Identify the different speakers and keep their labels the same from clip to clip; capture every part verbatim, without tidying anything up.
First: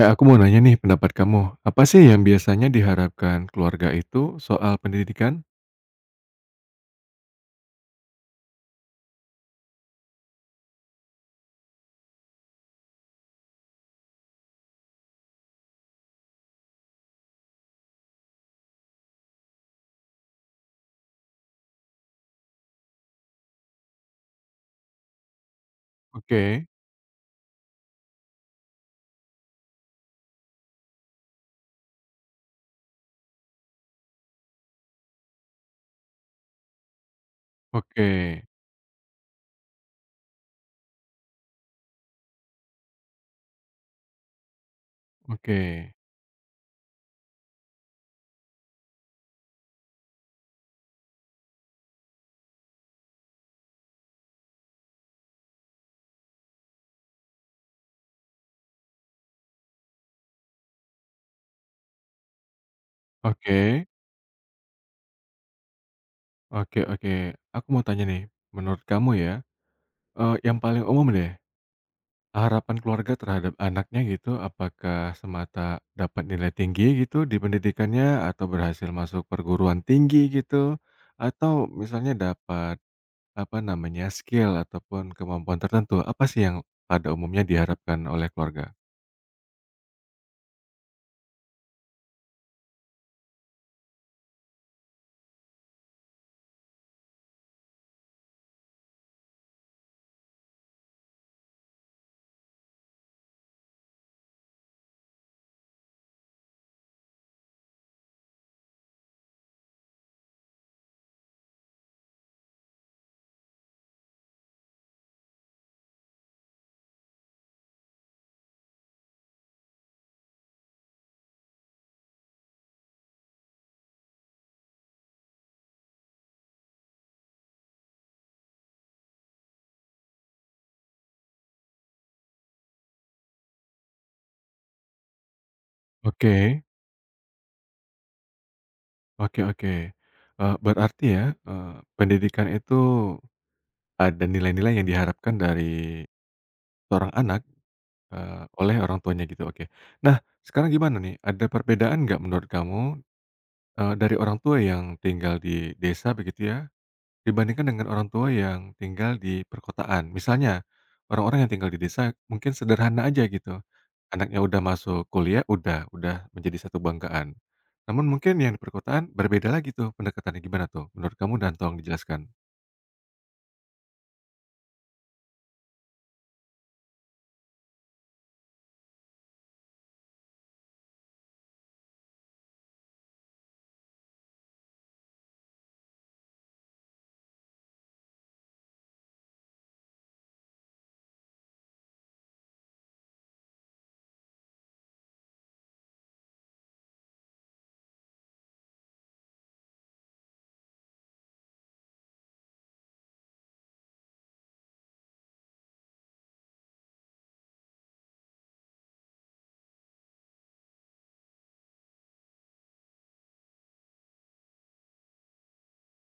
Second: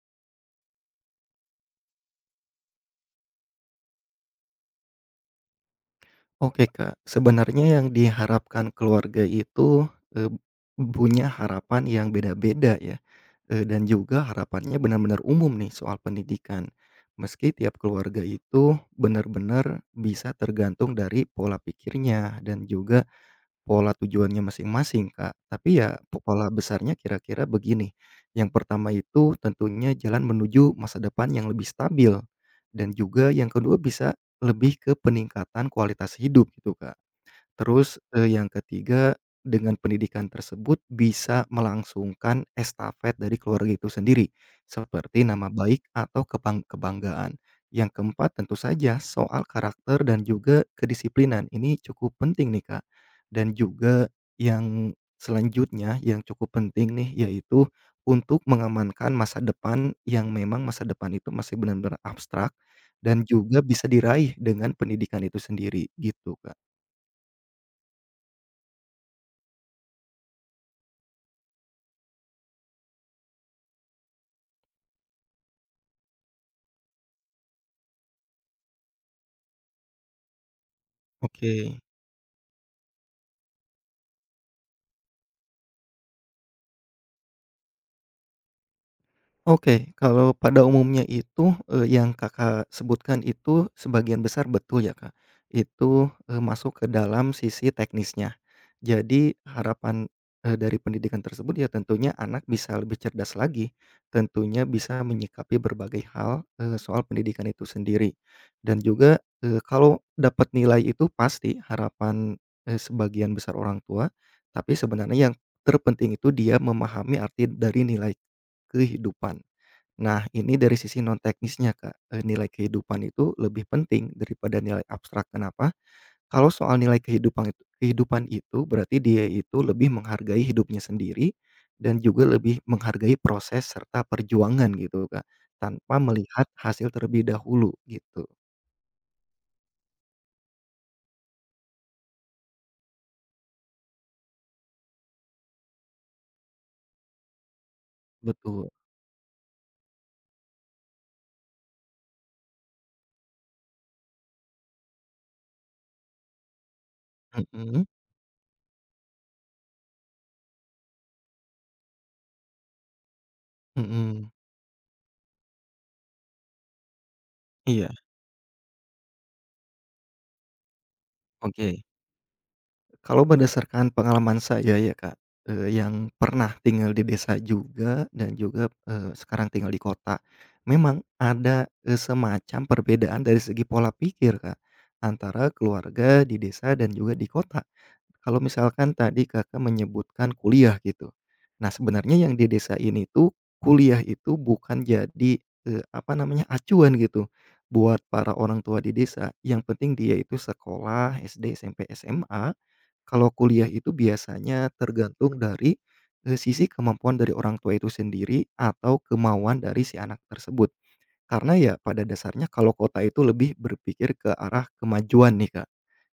Speaker 1: Eh, aku mau nanya nih pendapat kamu, apa sih yang biasanya diharapkan keluarga itu soal pendidikan?
Speaker 2: Oke, Kak. Sebenarnya yang diharapkan keluarga itu, eee, punya harapan yang beda-beda ya, eee, dan juga harapannya benar-benar umum nih soal pendidikan. Meski tiap keluarga itu benar-benar bisa tergantung dari pola pikirnya dan juga pola tujuannya masing-masing, Kak, tapi ya po pola
Speaker 1: Oke,
Speaker 2: besarnya kira-kira begini, yang pertama itu tentunya jalan menuju masa depan yang lebih stabil, dan juga yang kedua bisa lebih ke peningkatan kualitas hidup gitu, Kak. Terus,
Speaker 1: oke,
Speaker 2: eee, yang ketiga, dengan pendidikan tersebut bisa melangsungkan estafet dari keluarga itu sendiri, seperti nama
Speaker 1: oke,
Speaker 2: baik atau kebang kebanggaan. Yang keempat, tentu saja soal karakter dan juga kedisiplinan. Ini cukup penting nih, Kak. Dan juga yang selanjutnya yang cukup penting nih, yaitu untuk mengamankan masa depan yang memang masa depan itu masih benar-benar abstrak dan juga bisa
Speaker 1: oke,
Speaker 2: diraih dengan pendidikan itu sendiri, gitu, Kak.
Speaker 1: oke oke. Aku mau tanya nih, menurut kamu ya, eee, yang paling umum deh, harapan keluarga terhadap anaknya gitu, apakah semata dapat nilai tinggi gitu di pendidikannya, atau berhasil masuk perguruan tinggi gitu, atau
Speaker 2: Oke.
Speaker 1: misalnya dapat apa namanya, skill ataupun kemampuan tertentu, apa sih yang pada umumnya diharapkan oleh keluarga?
Speaker 2: Oke, kalau pada umumnya itu, eee, yang Kakak sebutkan itu sebagian besar betul ya, Kak. Itu, eee, masuk ke dalam sisi teknisnya. Jadi harapan, eee, dari pendidikan tersebut ya tentunya anak bisa lebih cerdas lagi, tentunya bisa menyikapi berbagai hal, eee, soal pendidikan itu sendiri. Dan juga, eee, kalau dapat nilai itu pasti harapan, eee, sebagian besar orang tua, tapi sebenarnya yang terpenting itu dia memahami arti dari nilai kehidupan. Nah, ini dari sisi non teknisnya, Kak, eee, nilai kehidupan itu lebih penting daripada nilai abstrak. Kenapa? Kalau soal nilai kehidupan itu kehidupan itu berarti dia itu lebih menghargai hidupnya sendiri dan juga lebih menghargai proses serta perjuangan gitu, Kak, tanpa
Speaker 1: Oke,
Speaker 2: melihat hasil terlebih dahulu gitu.
Speaker 1: oke oke. Eee, berarti ya, eee, pendidikan itu ada nilai-nilai yang diharapkan dari seorang anak, eee,
Speaker 2: Betul.
Speaker 1: oleh orang tuanya gitu, oke. Nah, sekarang gimana nih, ada perbedaan nggak menurut kamu, eee, dari orang tua yang tinggal di desa begitu ya, dibandingkan dengan
Speaker 2: Mhm,
Speaker 1: orang tua yang tinggal di perkotaan. Misalnya, orang-orang yang tinggal di desa mungkin sederhana aja gitu.
Speaker 2: mhm.
Speaker 1: Anaknya udah masuk kuliah, udah udah menjadi satu banggaan.
Speaker 2: Iya,
Speaker 1: Namun mungkin yang di perkotaan berbeda lagi tuh pendekatannya, gimana tuh menurut kamu dan tolong
Speaker 2: oke.
Speaker 1: dijelaskan?
Speaker 2: Kalau berdasarkan pengalaman saya ya, Kak, eee, yang pernah tinggal di desa juga dan juga, eee, sekarang tinggal di kota. Memang ada, eee, semacam perbedaan dari segi pola pikir, Kak, antara keluarga di desa dan juga di kota. Kalau misalkan tadi Kakak menyebutkan kuliah gitu. Nah, sebenarnya yang di desa ini tuh kuliah itu bukan jadi, eee, apa namanya, acuan gitu buat para orang tua di desa, yang penting dia itu sekolah S D, S M P, S M A. Kalau kuliah itu biasanya tergantung dari, eee, sisi kemampuan dari orang tua itu sendiri atau kemauan dari si anak tersebut. Karena ya pada dasarnya kalau kota itu lebih berpikir ke arah kemajuan nih, Kak.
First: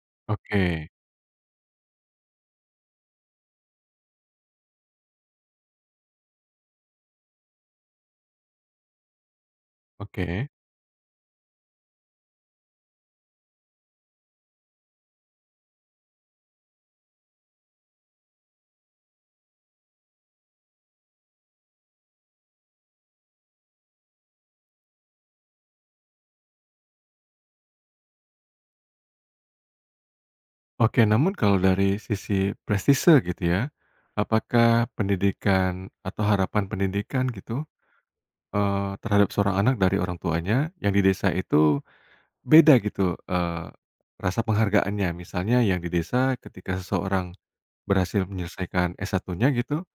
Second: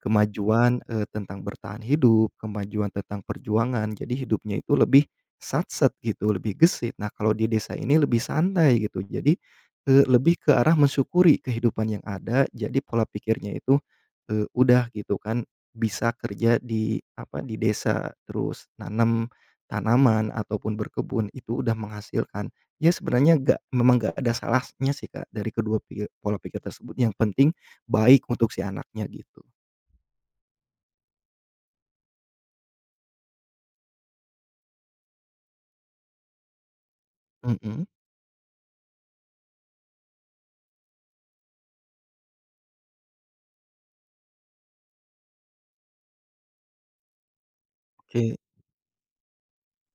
Speaker 2: Kemajuan,
Speaker 1: Oke,
Speaker 2: eee, tentang bertahan hidup, kemajuan tentang perjuangan, jadi hidupnya itu lebih satset gitu, lebih gesit. Nah, kalau di desa ini lebih santai gitu, jadi, eee, lebih
Speaker 1: oke.
Speaker 2: ke arah mensyukuri kehidupan yang ada, jadi pola pikirnya itu, eee, udah gitu kan, bisa kerja di, apa, di desa, terus nanam tanaman ataupun berkebun, itu udah menghasilkan. Ya sebenarnya nggak memang nggak ada salahnya sih Kak, dari kedua pik pola pikir tersebut, yang penting baik untuk si anaknya gitu.
Speaker 1: Oke, namun kalau dari sisi prestise gitu ya, apakah pendidikan atau harapan pendidikan gitu,
Speaker 2: Mhm,
Speaker 1: eee, terhadap seorang anak dari orang tuanya yang di desa itu beda gitu, eee, rasa penghargaannya. Misalnya yang di desa ketika seseorang berhasil
Speaker 2: oke.
Speaker 1: menyelesaikan S satu nya gitu,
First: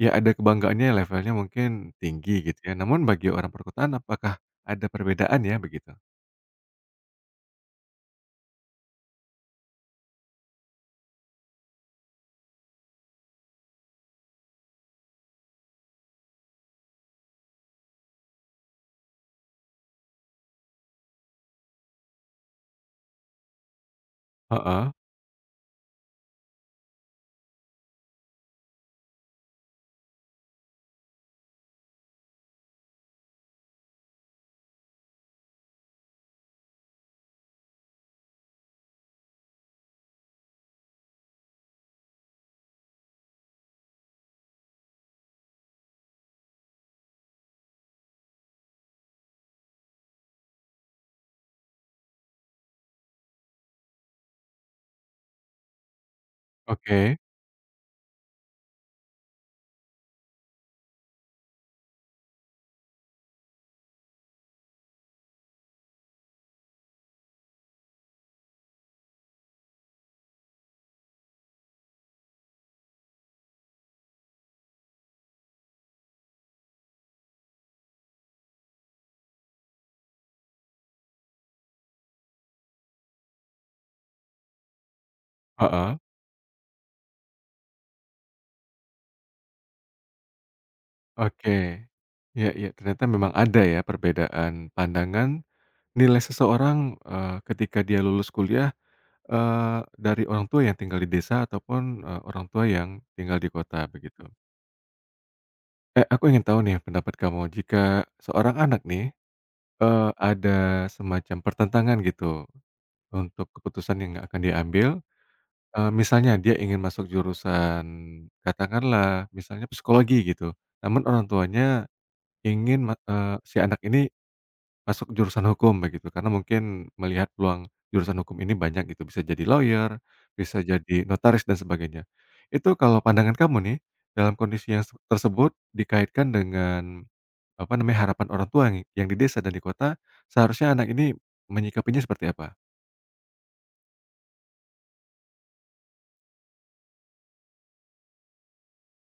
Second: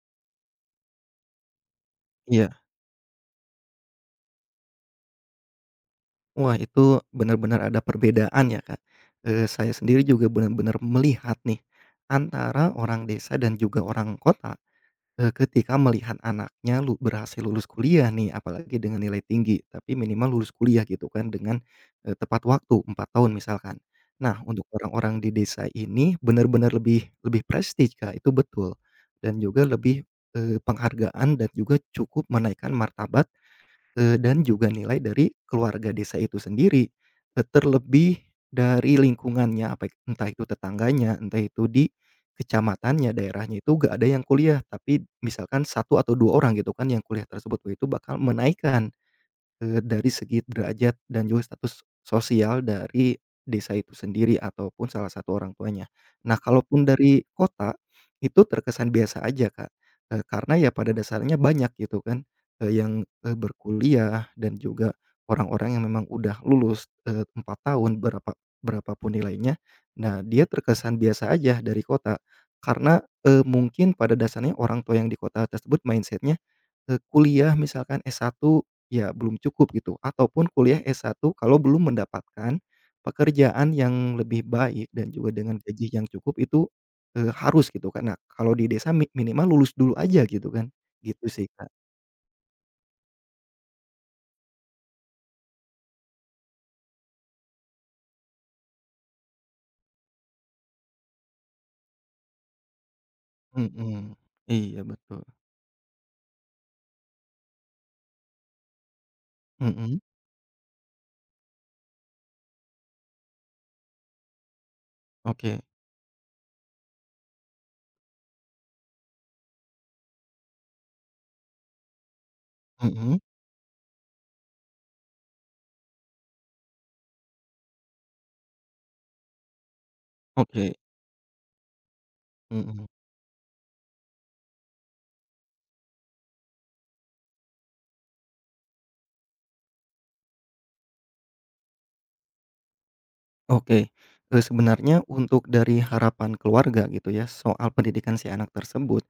Speaker 1: ya ada kebanggaannya levelnya mungkin tinggi
Speaker 2: Iya.
Speaker 1: gitu ya. Namun bagi orang perkotaan apakah ada perbedaan ya begitu?
Speaker 2: Wah, itu benar-benar ada perbedaan ya, Kak. Eee, saya sendiri juga benar-benar melihat nih, antara orang desa dan juga orang kota, eee, ketika melihat anaknya lu berhasil lulus kuliah nih, apalagi dengan nilai tinggi, tapi minimal lulus kuliah gitu kan dengan, eee, tepat waktu empat tahun misalkan. Nah, untuk
Speaker 1: Heeh,
Speaker 2: orang-orang di desa ini benar-benar lebih lebih prestige, Kak, itu betul. Dan juga lebih, eee, penghargaan dan juga cukup menaikkan martabat Eee, dan juga nilai dari keluarga desa itu sendiri, eee, terlebih dari lingkungannya, apa entah itu tetangganya, entah itu di kecamatannya, daerahnya itu nggak ada yang kuliah, tapi misalkan satu atau dua orang gitu kan yang kuliah tersebut, itu bakal menaikkan Eee, dari segi derajat dan juga status sosial dari desa itu sendiri ataupun salah satu orang tuanya. Nah, kalaupun
Speaker 1: oke,
Speaker 2: dari kota, itu terkesan biasa aja, Kak, eee, karena ya pada dasarnya banyak gitu kan, eee, yang, eee, berkuliah dan juga orang-orang yang memang udah lulus, eee, empat tahun berapa berapa pun nilainya. Nah, dia terkesan biasa aja dari kota, karena, eee, mungkin pada dasarnya orang tua yang di kota tersebut mindsetnya. Eee, kuliah misalkan S satu ya belum cukup gitu, ataupun kuliah S satu kalau belum mendapatkan pekerjaan yang lebih baik dan juga dengan gaji
Speaker 1: heeh,
Speaker 2: yang cukup itu, eee, harus gitu kan. Nah kalau di desa mi minimal lulus dulu aja gitu kan, gitu sih
Speaker 1: oke.
Speaker 2: Kak.
Speaker 1: Ya ya, ternyata memang ada ya perbedaan pandangan nilai seseorang, eee, ketika dia lulus kuliah, eee, dari orang tua yang tinggal di desa ataupun, eee, orang tua yang tinggal di kota
Speaker 2: Mhm.
Speaker 1: begitu.
Speaker 2: Iya betul.
Speaker 1: Eh, aku ingin tahu nih pendapat kamu, jika seorang anak nih,
Speaker 2: Mhm.
Speaker 1: eee, ada semacam pertentangan gitu untuk keputusan yang akan diambil,
Speaker 2: Oke.
Speaker 1: eee, misalnya dia ingin masuk jurusan katakanlah misalnya psikologi gitu, namun orang tuanya ingin ma
Speaker 2: Mhm.
Speaker 1: eee, si anak ini masuk jurusan hukum begitu karena mungkin melihat peluang jurusan hukum ini banyak gitu, bisa jadi lawyer, bisa
Speaker 2: Oke.
Speaker 1: jadi notaris dan sebagainya. Itu
Speaker 2: Mhm.
Speaker 1: kalau pandangan kamu nih, dalam kondisi yang se tersebut dikaitkan dengan apa namanya, harapan orang tua nih yang di desa dan di kota, seharusnya anak ini menyikapinya seperti apa?
Speaker 2: Oke, eee, sebenarnya untuk dari harapan keluarga gitu ya, soal pendidikan si anak tersebut,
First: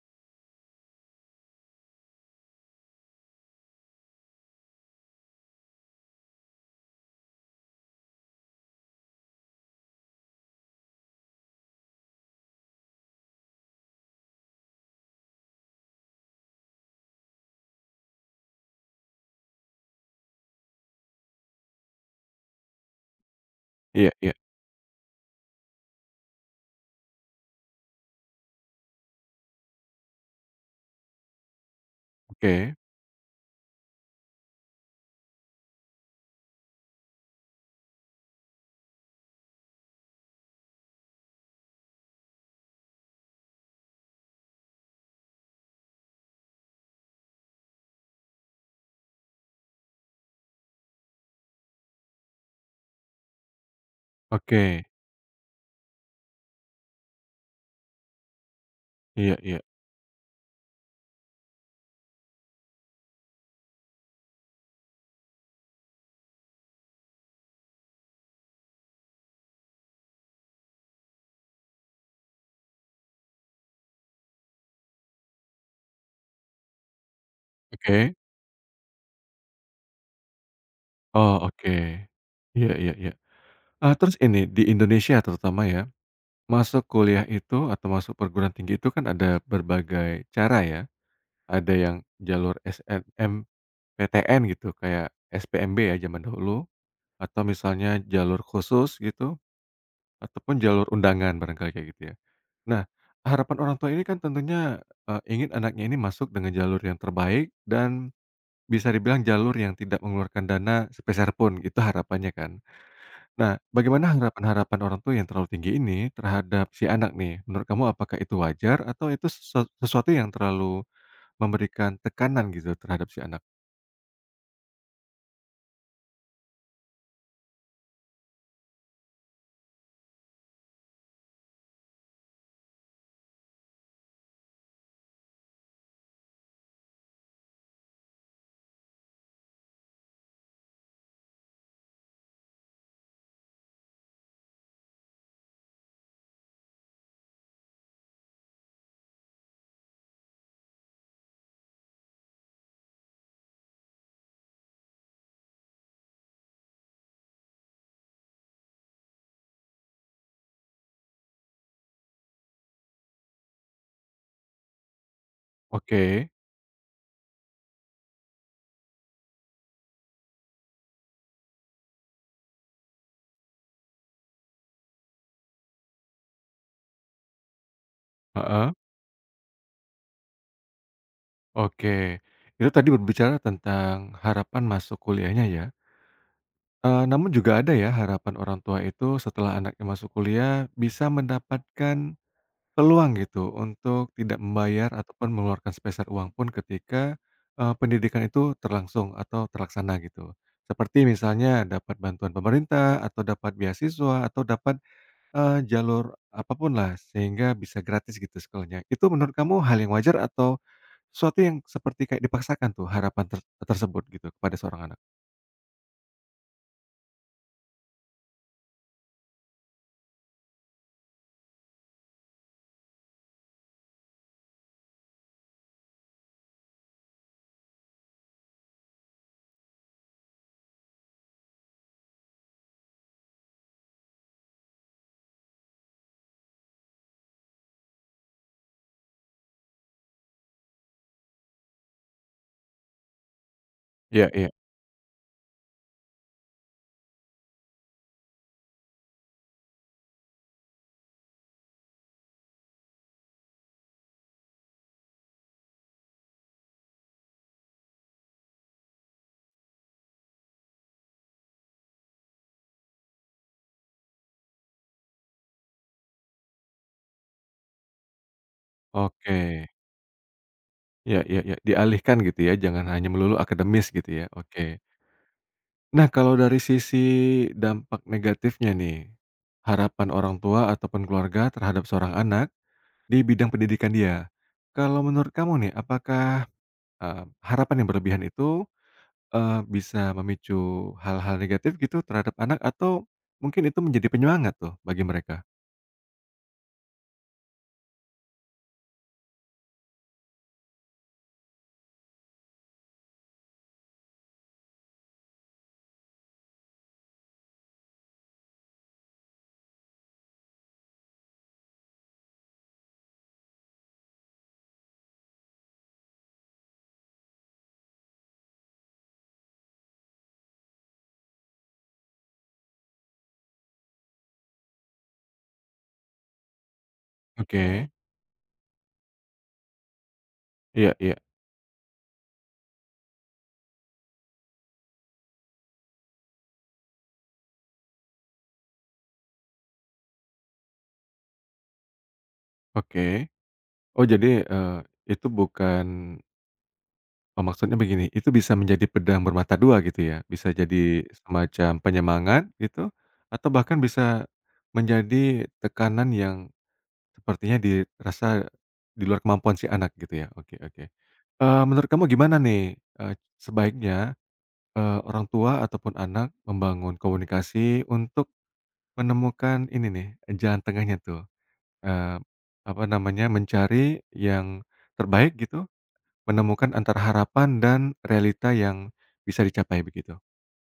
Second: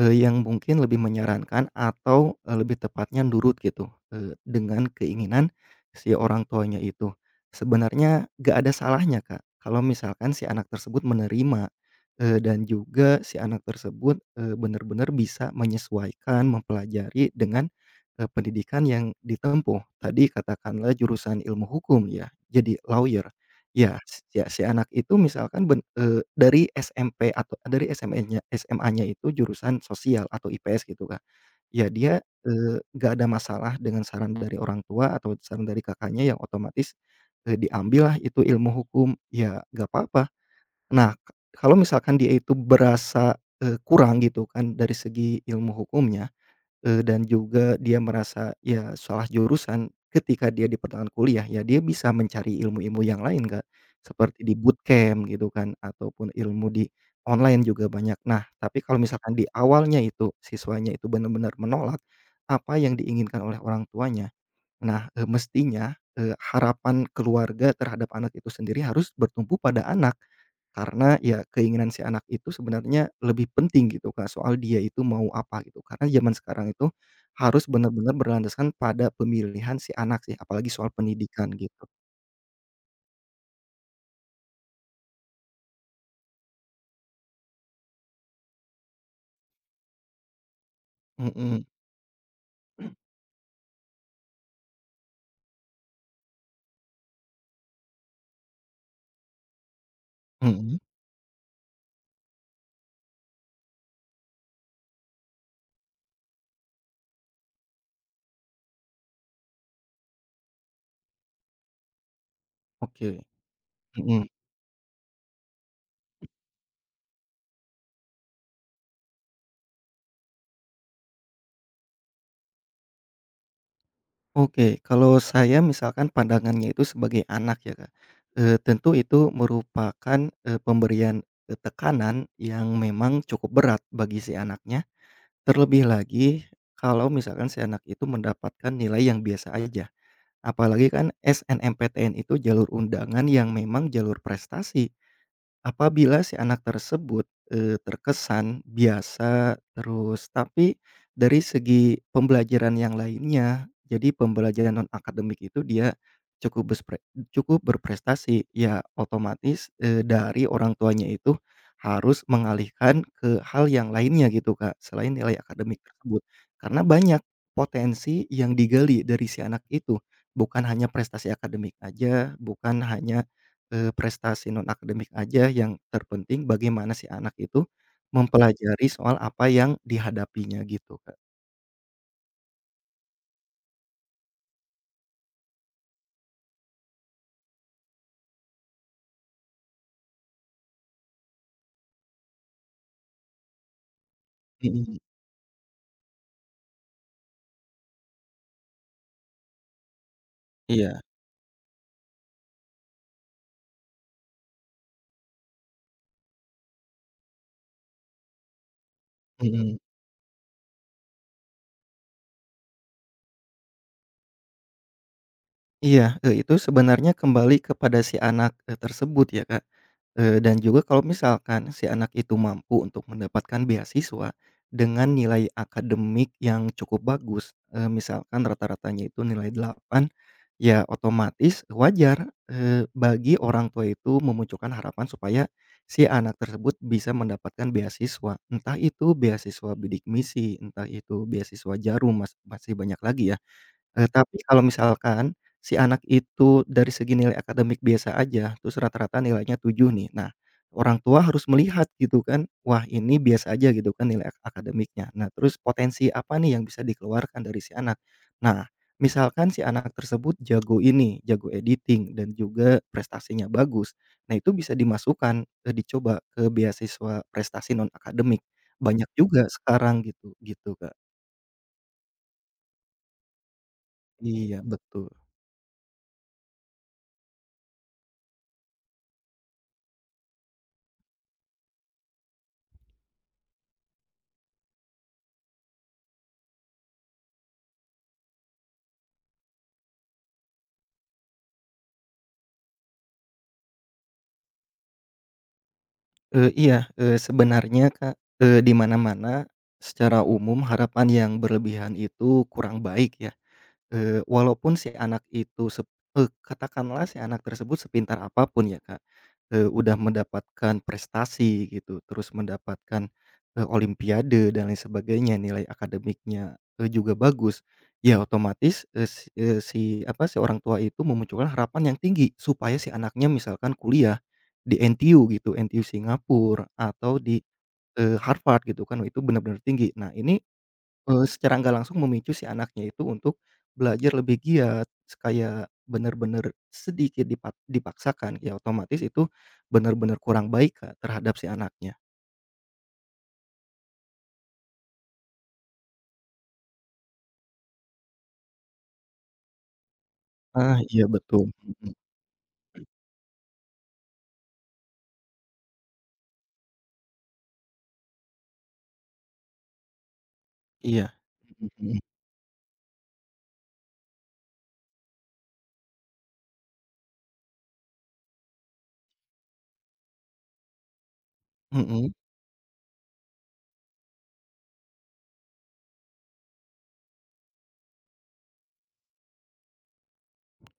Speaker 2: eee, yang mungkin lebih menyarankan atau, eee, lebih tepatnya nurut gitu, eee, dengan keinginan si orang tuanya itu. Sebenarnya gak ada salahnya, Kak, kalau misalkan si anak tersebut menerima, eee, dan juga si anak tersebut, eee, benar-benar bisa menyesuaikan, mempelajari dengan, eee, pendidikan yang ditempuh. Tadi katakanlah jurusan ilmu hukum ya, jadi lawyer. Iya,
Speaker 1: Iya iya,
Speaker 2: ya si anak itu misalkan ben eee, dari S M P atau eh, dari S M A-nya S M A-nya itu jurusan sosial atau I P S gitu, kan, ya dia,
Speaker 1: oke
Speaker 2: eee, nggak ada masalah dengan saran dari orang tua atau saran dari kakaknya yang otomatis, eh, diambil lah itu ilmu hukum, ya nggak apa-apa. Nah, k- kalau misalkan dia itu berasa, eee, kurang gitu kan dari segi ilmu hukumnya Eee, dan juga dia merasa ya salah jurusan ketika dia di pertengahan kuliah, ya dia bisa mencari ilmu-ilmu yang lain, Kak, seperti di
Speaker 1: oke,
Speaker 2: bootcamp gitu kan ataupun ilmu di online juga banyak. Nah, tapi kalau misalkan
Speaker 1: iya
Speaker 2: di
Speaker 1: iya,
Speaker 2: awalnya itu siswanya itu benar-benar menolak apa yang diinginkan oleh orang tuanya. Nah, eee, mestinya, eee, harapan keluarga terhadap anak itu sendiri harus bertumpu pada anak. Karena ya keinginan si anak itu sebenarnya lebih penting gitu, Kak, soal dia itu mau apa gitu. Karena zaman sekarang itu harus benar-benar
Speaker 1: oke,
Speaker 2: berlandaskan pada pemilihan si anak sih, apalagi soal
Speaker 1: oh
Speaker 2: pendidikan
Speaker 1: oke,
Speaker 2: gitu.
Speaker 1: iya iya iya. Eee, terus ini, di Indonesia terutama ya, masuk kuliah itu atau masuk perguruan tinggi itu kan ada berbagai cara ya,
Speaker 2: Mhm,
Speaker 1: ada yang jalur S N M P T N gitu, kayak S P M B ya zaman dahulu, atau misalnya jalur khusus gitu, ataupun
Speaker 2: mhm,
Speaker 1: jalur undangan barangkali kayak gitu ya. Nah, harapan orang tua ini kan tentunya, eee, ingin anaknya ini masuk dengan jalur yang terbaik dan bisa dibilang jalur yang tidak mengeluarkan dana sepeser pun, gitu harapannya kan.
Speaker 2: oke,
Speaker 1: Nah, bagaimana
Speaker 2: mhm.
Speaker 1: harapan-harapan orang tua yang terlalu tinggi ini terhadap si anak nih? Menurut kamu apakah itu wajar atau itu sesua sesuatu yang terlalu memberikan tekanan gitu terhadap si anak?
Speaker 2: Oke, kalau saya misalkan pandangannya itu sebagai anak ya, Kak, eee, tentu itu merupakan, eee, pemberian, eee, tekanan yang memang cukup berat bagi si anaknya, terlebih lagi kalau misalkan si anak itu mendapatkan nilai yang biasa aja. Apalagi kan S N M P T N itu jalur undangan yang memang jalur prestasi. Apabila si anak tersebut, eee, terkesan biasa, terus tapi dari segi pembelajaran yang lainnya, jadi pembelajaran non-akademik itu dia cukup bespre cukup berprestasi, ya otomatis, eee, dari orang tuanya itu harus mengalihkan ke hal yang lainnya gitu, Kak, selain nilai akademik tersebut.
Speaker 1: Oke,
Speaker 2: Karena banyak potensi yang digali dari si anak itu, bukan hanya prestasi akademik aja, bukan hanya Eee, prestasi non-akademik aja, yang terpenting bagaimana si anak itu
Speaker 1: heeh,
Speaker 2: mempelajari soal apa yang dihadapinya gitu, Kak.
Speaker 1: oke. Itu tadi berbicara tentang harapan masuk kuliahnya ya? Eee, namun juga ada ya harapan orang tua itu setelah anaknya masuk kuliah bisa mendapatkan peluang gitu untuk tidak membayar
Speaker 2: Mhm,
Speaker 1: ataupun mengeluarkan sepeser uang pun ketika, eee, pendidikan itu terlangsung atau terlaksana gitu.
Speaker 2: iya,
Speaker 1: Seperti misalnya dapat bantuan pemerintah atau dapat beasiswa atau dapat, eee, jalur apa pun lah sehingga bisa gratis gitu sekolahnya. Itu menurut kamu
Speaker 2: mhm,
Speaker 1: hal yang wajar atau sesuatu yang seperti kayak dipaksakan tuh harapan ter tersebut gitu kepada seorang anak?
Speaker 2: iya, eee, itu sebenarnya kembali kepada si anak, eee, tersebut ya, Kak. Eee, dan juga kalau misalkan si anak itu mampu untuk mendapatkan beasiswa dengan nilai akademik yang cukup bagus, eee, misalkan rata-ratanya itu nilai delapan, ya otomatis wajar, eee, bagi orang tua itu memunculkan harapan supaya si anak tersebut bisa mendapatkan beasiswa. Entah itu beasiswa bidik misi, entah itu beasiswa jarum, mas masih banyak lagi ya. Eee,
Speaker 1: Iya
Speaker 2: tapi
Speaker 1: iya.
Speaker 2: kalau misalkan si anak itu dari segi nilai akademik biasa aja, terus rata-rata nilainya tujuh nih. Nah, orang tua harus melihat gitu kan, wah ini biasa aja gitu kan nilai ak akademiknya. Nah, terus potensi apa nih yang bisa dikeluarkan dari si anak. Nah, misalkan si anak tersebut jago ini, jago editing dan juga prestasinya bagus. Nah, itu bisa dimasukkan, eee, dicoba ke beasiswa prestasi non akademik. Banyak juga
Speaker 1: Oke.
Speaker 2: sekarang gitu, gitu, Kak.
Speaker 1: Iya iya iya, dialihkan gitu ya, jangan hanya melulu akademis gitu ya,
Speaker 2: Iya,
Speaker 1: oke.
Speaker 2: betul.
Speaker 1: Nah kalau dari sisi dampak negatifnya nih, harapan orang tua ataupun keluarga terhadap seorang anak di bidang pendidikan dia. Kalau menurut kamu nih, apakah, eee, harapan yang berlebihan itu, eee, bisa memicu hal-hal negatif gitu terhadap anak atau mungkin itu menjadi penyemangat tuh bagi mereka?
Speaker 2: Eee, iya, eee, sebenarnya Kak, eee, di mana-mana secara umum harapan yang berlebihan itu kurang baik ya. Eee, walaupun si anak itu sep eee, katakanlah si anak tersebut sepintar apapun ya, Kak, eee, udah mendapatkan prestasi gitu, terus mendapatkan, eee, olimpiade dan lain sebagainya, nilai akademiknya, eee, juga bagus, ya otomatis, eee, si eee, si apa, si orang tua itu memunculkan harapan yang tinggi supaya si anaknya misalkan kuliah di N T U gitu, N T U Singapura atau di,
Speaker 1: Oke,
Speaker 2: eee, Harvard gitu kan, itu benar-benar tinggi. Nah, ini
Speaker 1: iya iya,
Speaker 2: Eee, secara nggak langsung memicu si anaknya itu untuk belajar lebih giat, s kayak bener-bener sedikit dipa dipaksakan, ya otomatis itu bener-bener kurang baik, Kak, terhadap si anaknya.
Speaker 1: oke. Oh jadi, eee, itu bukan Oh, maksudnya begini, itu bisa menjadi pedang bermata dua gitu ya? Bisa
Speaker 2: Ah,
Speaker 1: jadi
Speaker 2: iya betul,
Speaker 1: semacam
Speaker 2: mhm,
Speaker 1: penyemangat gitu, atau bahkan bisa menjadi tekanan yang sepertinya dirasa di luar kemampuan si anak gitu ya? Oke oke.
Speaker 2: iya,
Speaker 1: Eee, menurut
Speaker 2: mhm,
Speaker 1: kamu gimana nih, eee, sebaiknya, eee, orang tua ataupun anak membangun komunikasi untuk menemukan ini nih, jalan tengahnya tuh,
Speaker 2: mhm, mhm.
Speaker 1: eee, apa namanya, mencari yang terbaik gitu, menemukan antara harapan dan realita yang bisa dicapai begitu.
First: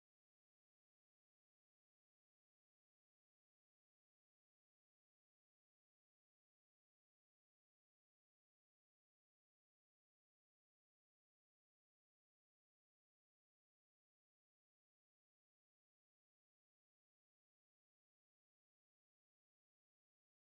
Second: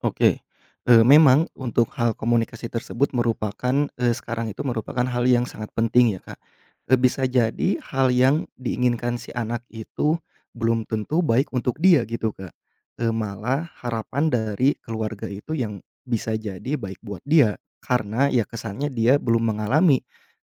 Speaker 2: Oke, eee, memang untuk hal komunikasi tersebut merupakan eee, sekarang itu merupakan hal yang sangat penting ya, Kak. Eee, bisa jadi hal yang diinginkan si anak itu belum tentu baik untuk dia gitu, Kak. Eee, malah harapan dari keluarga itu yang bisa jadi baik buat dia, karena ya kesannya dia belum mengalami,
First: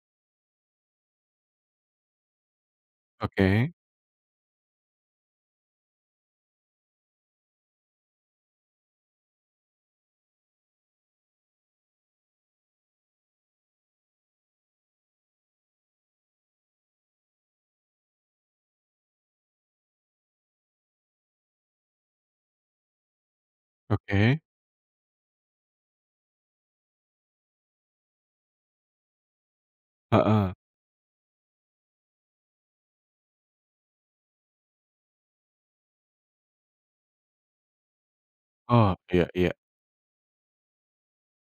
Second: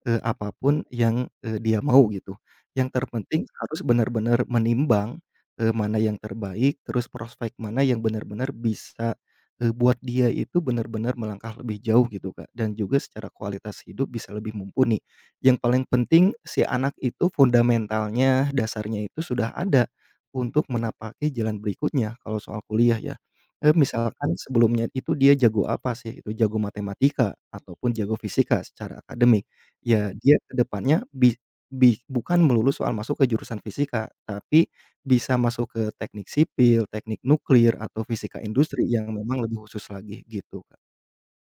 Speaker 2: eee, apa pun yang, eee, dia mau gitu. Yang terpenting
Speaker 1: Oke
Speaker 2: harus benar-benar menimbang, eee, mana yang terbaik, terus prospek mana yang benar-benar bisa Eee, buat dia itu benar-benar melangkah lebih jauh gitu, Kak, dan juga secara kualitas hidup bisa lebih mumpuni. Yang paling penting si anak itu fundamentalnya, dasarnya itu sudah ada untuk menapaki jalan berikutnya kalau soal kuliah ya. Eee, misalkan
Speaker 1: oke,
Speaker 2: sebelumnya itu dia jago apa sih, itu jago matematika ataupun jago fisika secara akademik. Ya dia ke
Speaker 1: heeh.
Speaker 2: depannya bi bi bukan melulu soal masuk ke jurusan fisika, tapi bisa masuk ke teknik sipil, teknik nuklir, atau fisika industri
Speaker 1: Oh,
Speaker 2: yang
Speaker 1: iya
Speaker 2: memang
Speaker 1: iya.
Speaker 2: lebih khusus lagi gitu, Kak.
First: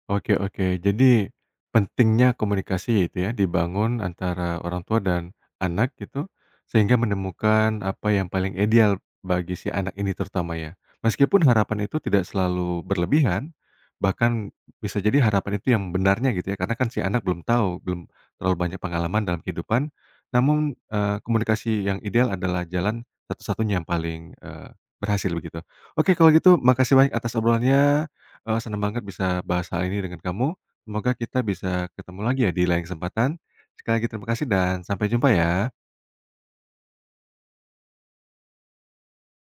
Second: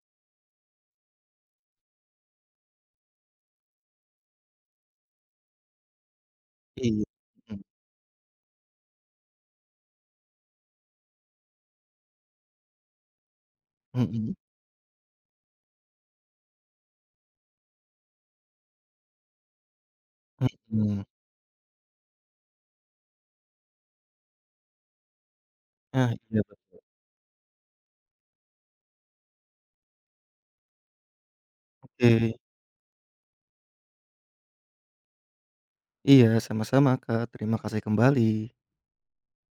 Speaker 1: Oke oke. Jadi, pentingnya komunikasi ya itu ya, dibangun antara orang tua dan anak gitu, sehingga
Speaker 2: Iya, mhm,
Speaker 1: menemukan apa yang paling ideal bagi si anak ini terutama ya. Meskipun harapan itu tidak selalu berlebihan,
Speaker 2: mhm,
Speaker 1: bahkan bisa jadi harapan itu yang benarnya gitu ya, karena kan si anak belum tahu, belum terlalu banyak pengalaman dalam kehidupan. Namun,
Speaker 2: mhm.
Speaker 1: eee, komunikasi yang ideal adalah jalan satu-satunya yang paling, eee, berhasil begitu.
Speaker 2: Ah,
Speaker 1: Oke kalau
Speaker 2: iya,
Speaker 1: gitu
Speaker 2: Kak,
Speaker 1: makasih banyak atas obrolannya. Eee, senang banget bisa bahas hal ini dengan kamu. Semoga kita bisa ketemu
Speaker 2: oke.
Speaker 1: lagi ya di lain kesempatan. Sekali lagi terima kasih dan sampai jumpa ya.
Speaker 2: Iya, sama-sama, Kak, terima kasih kembali.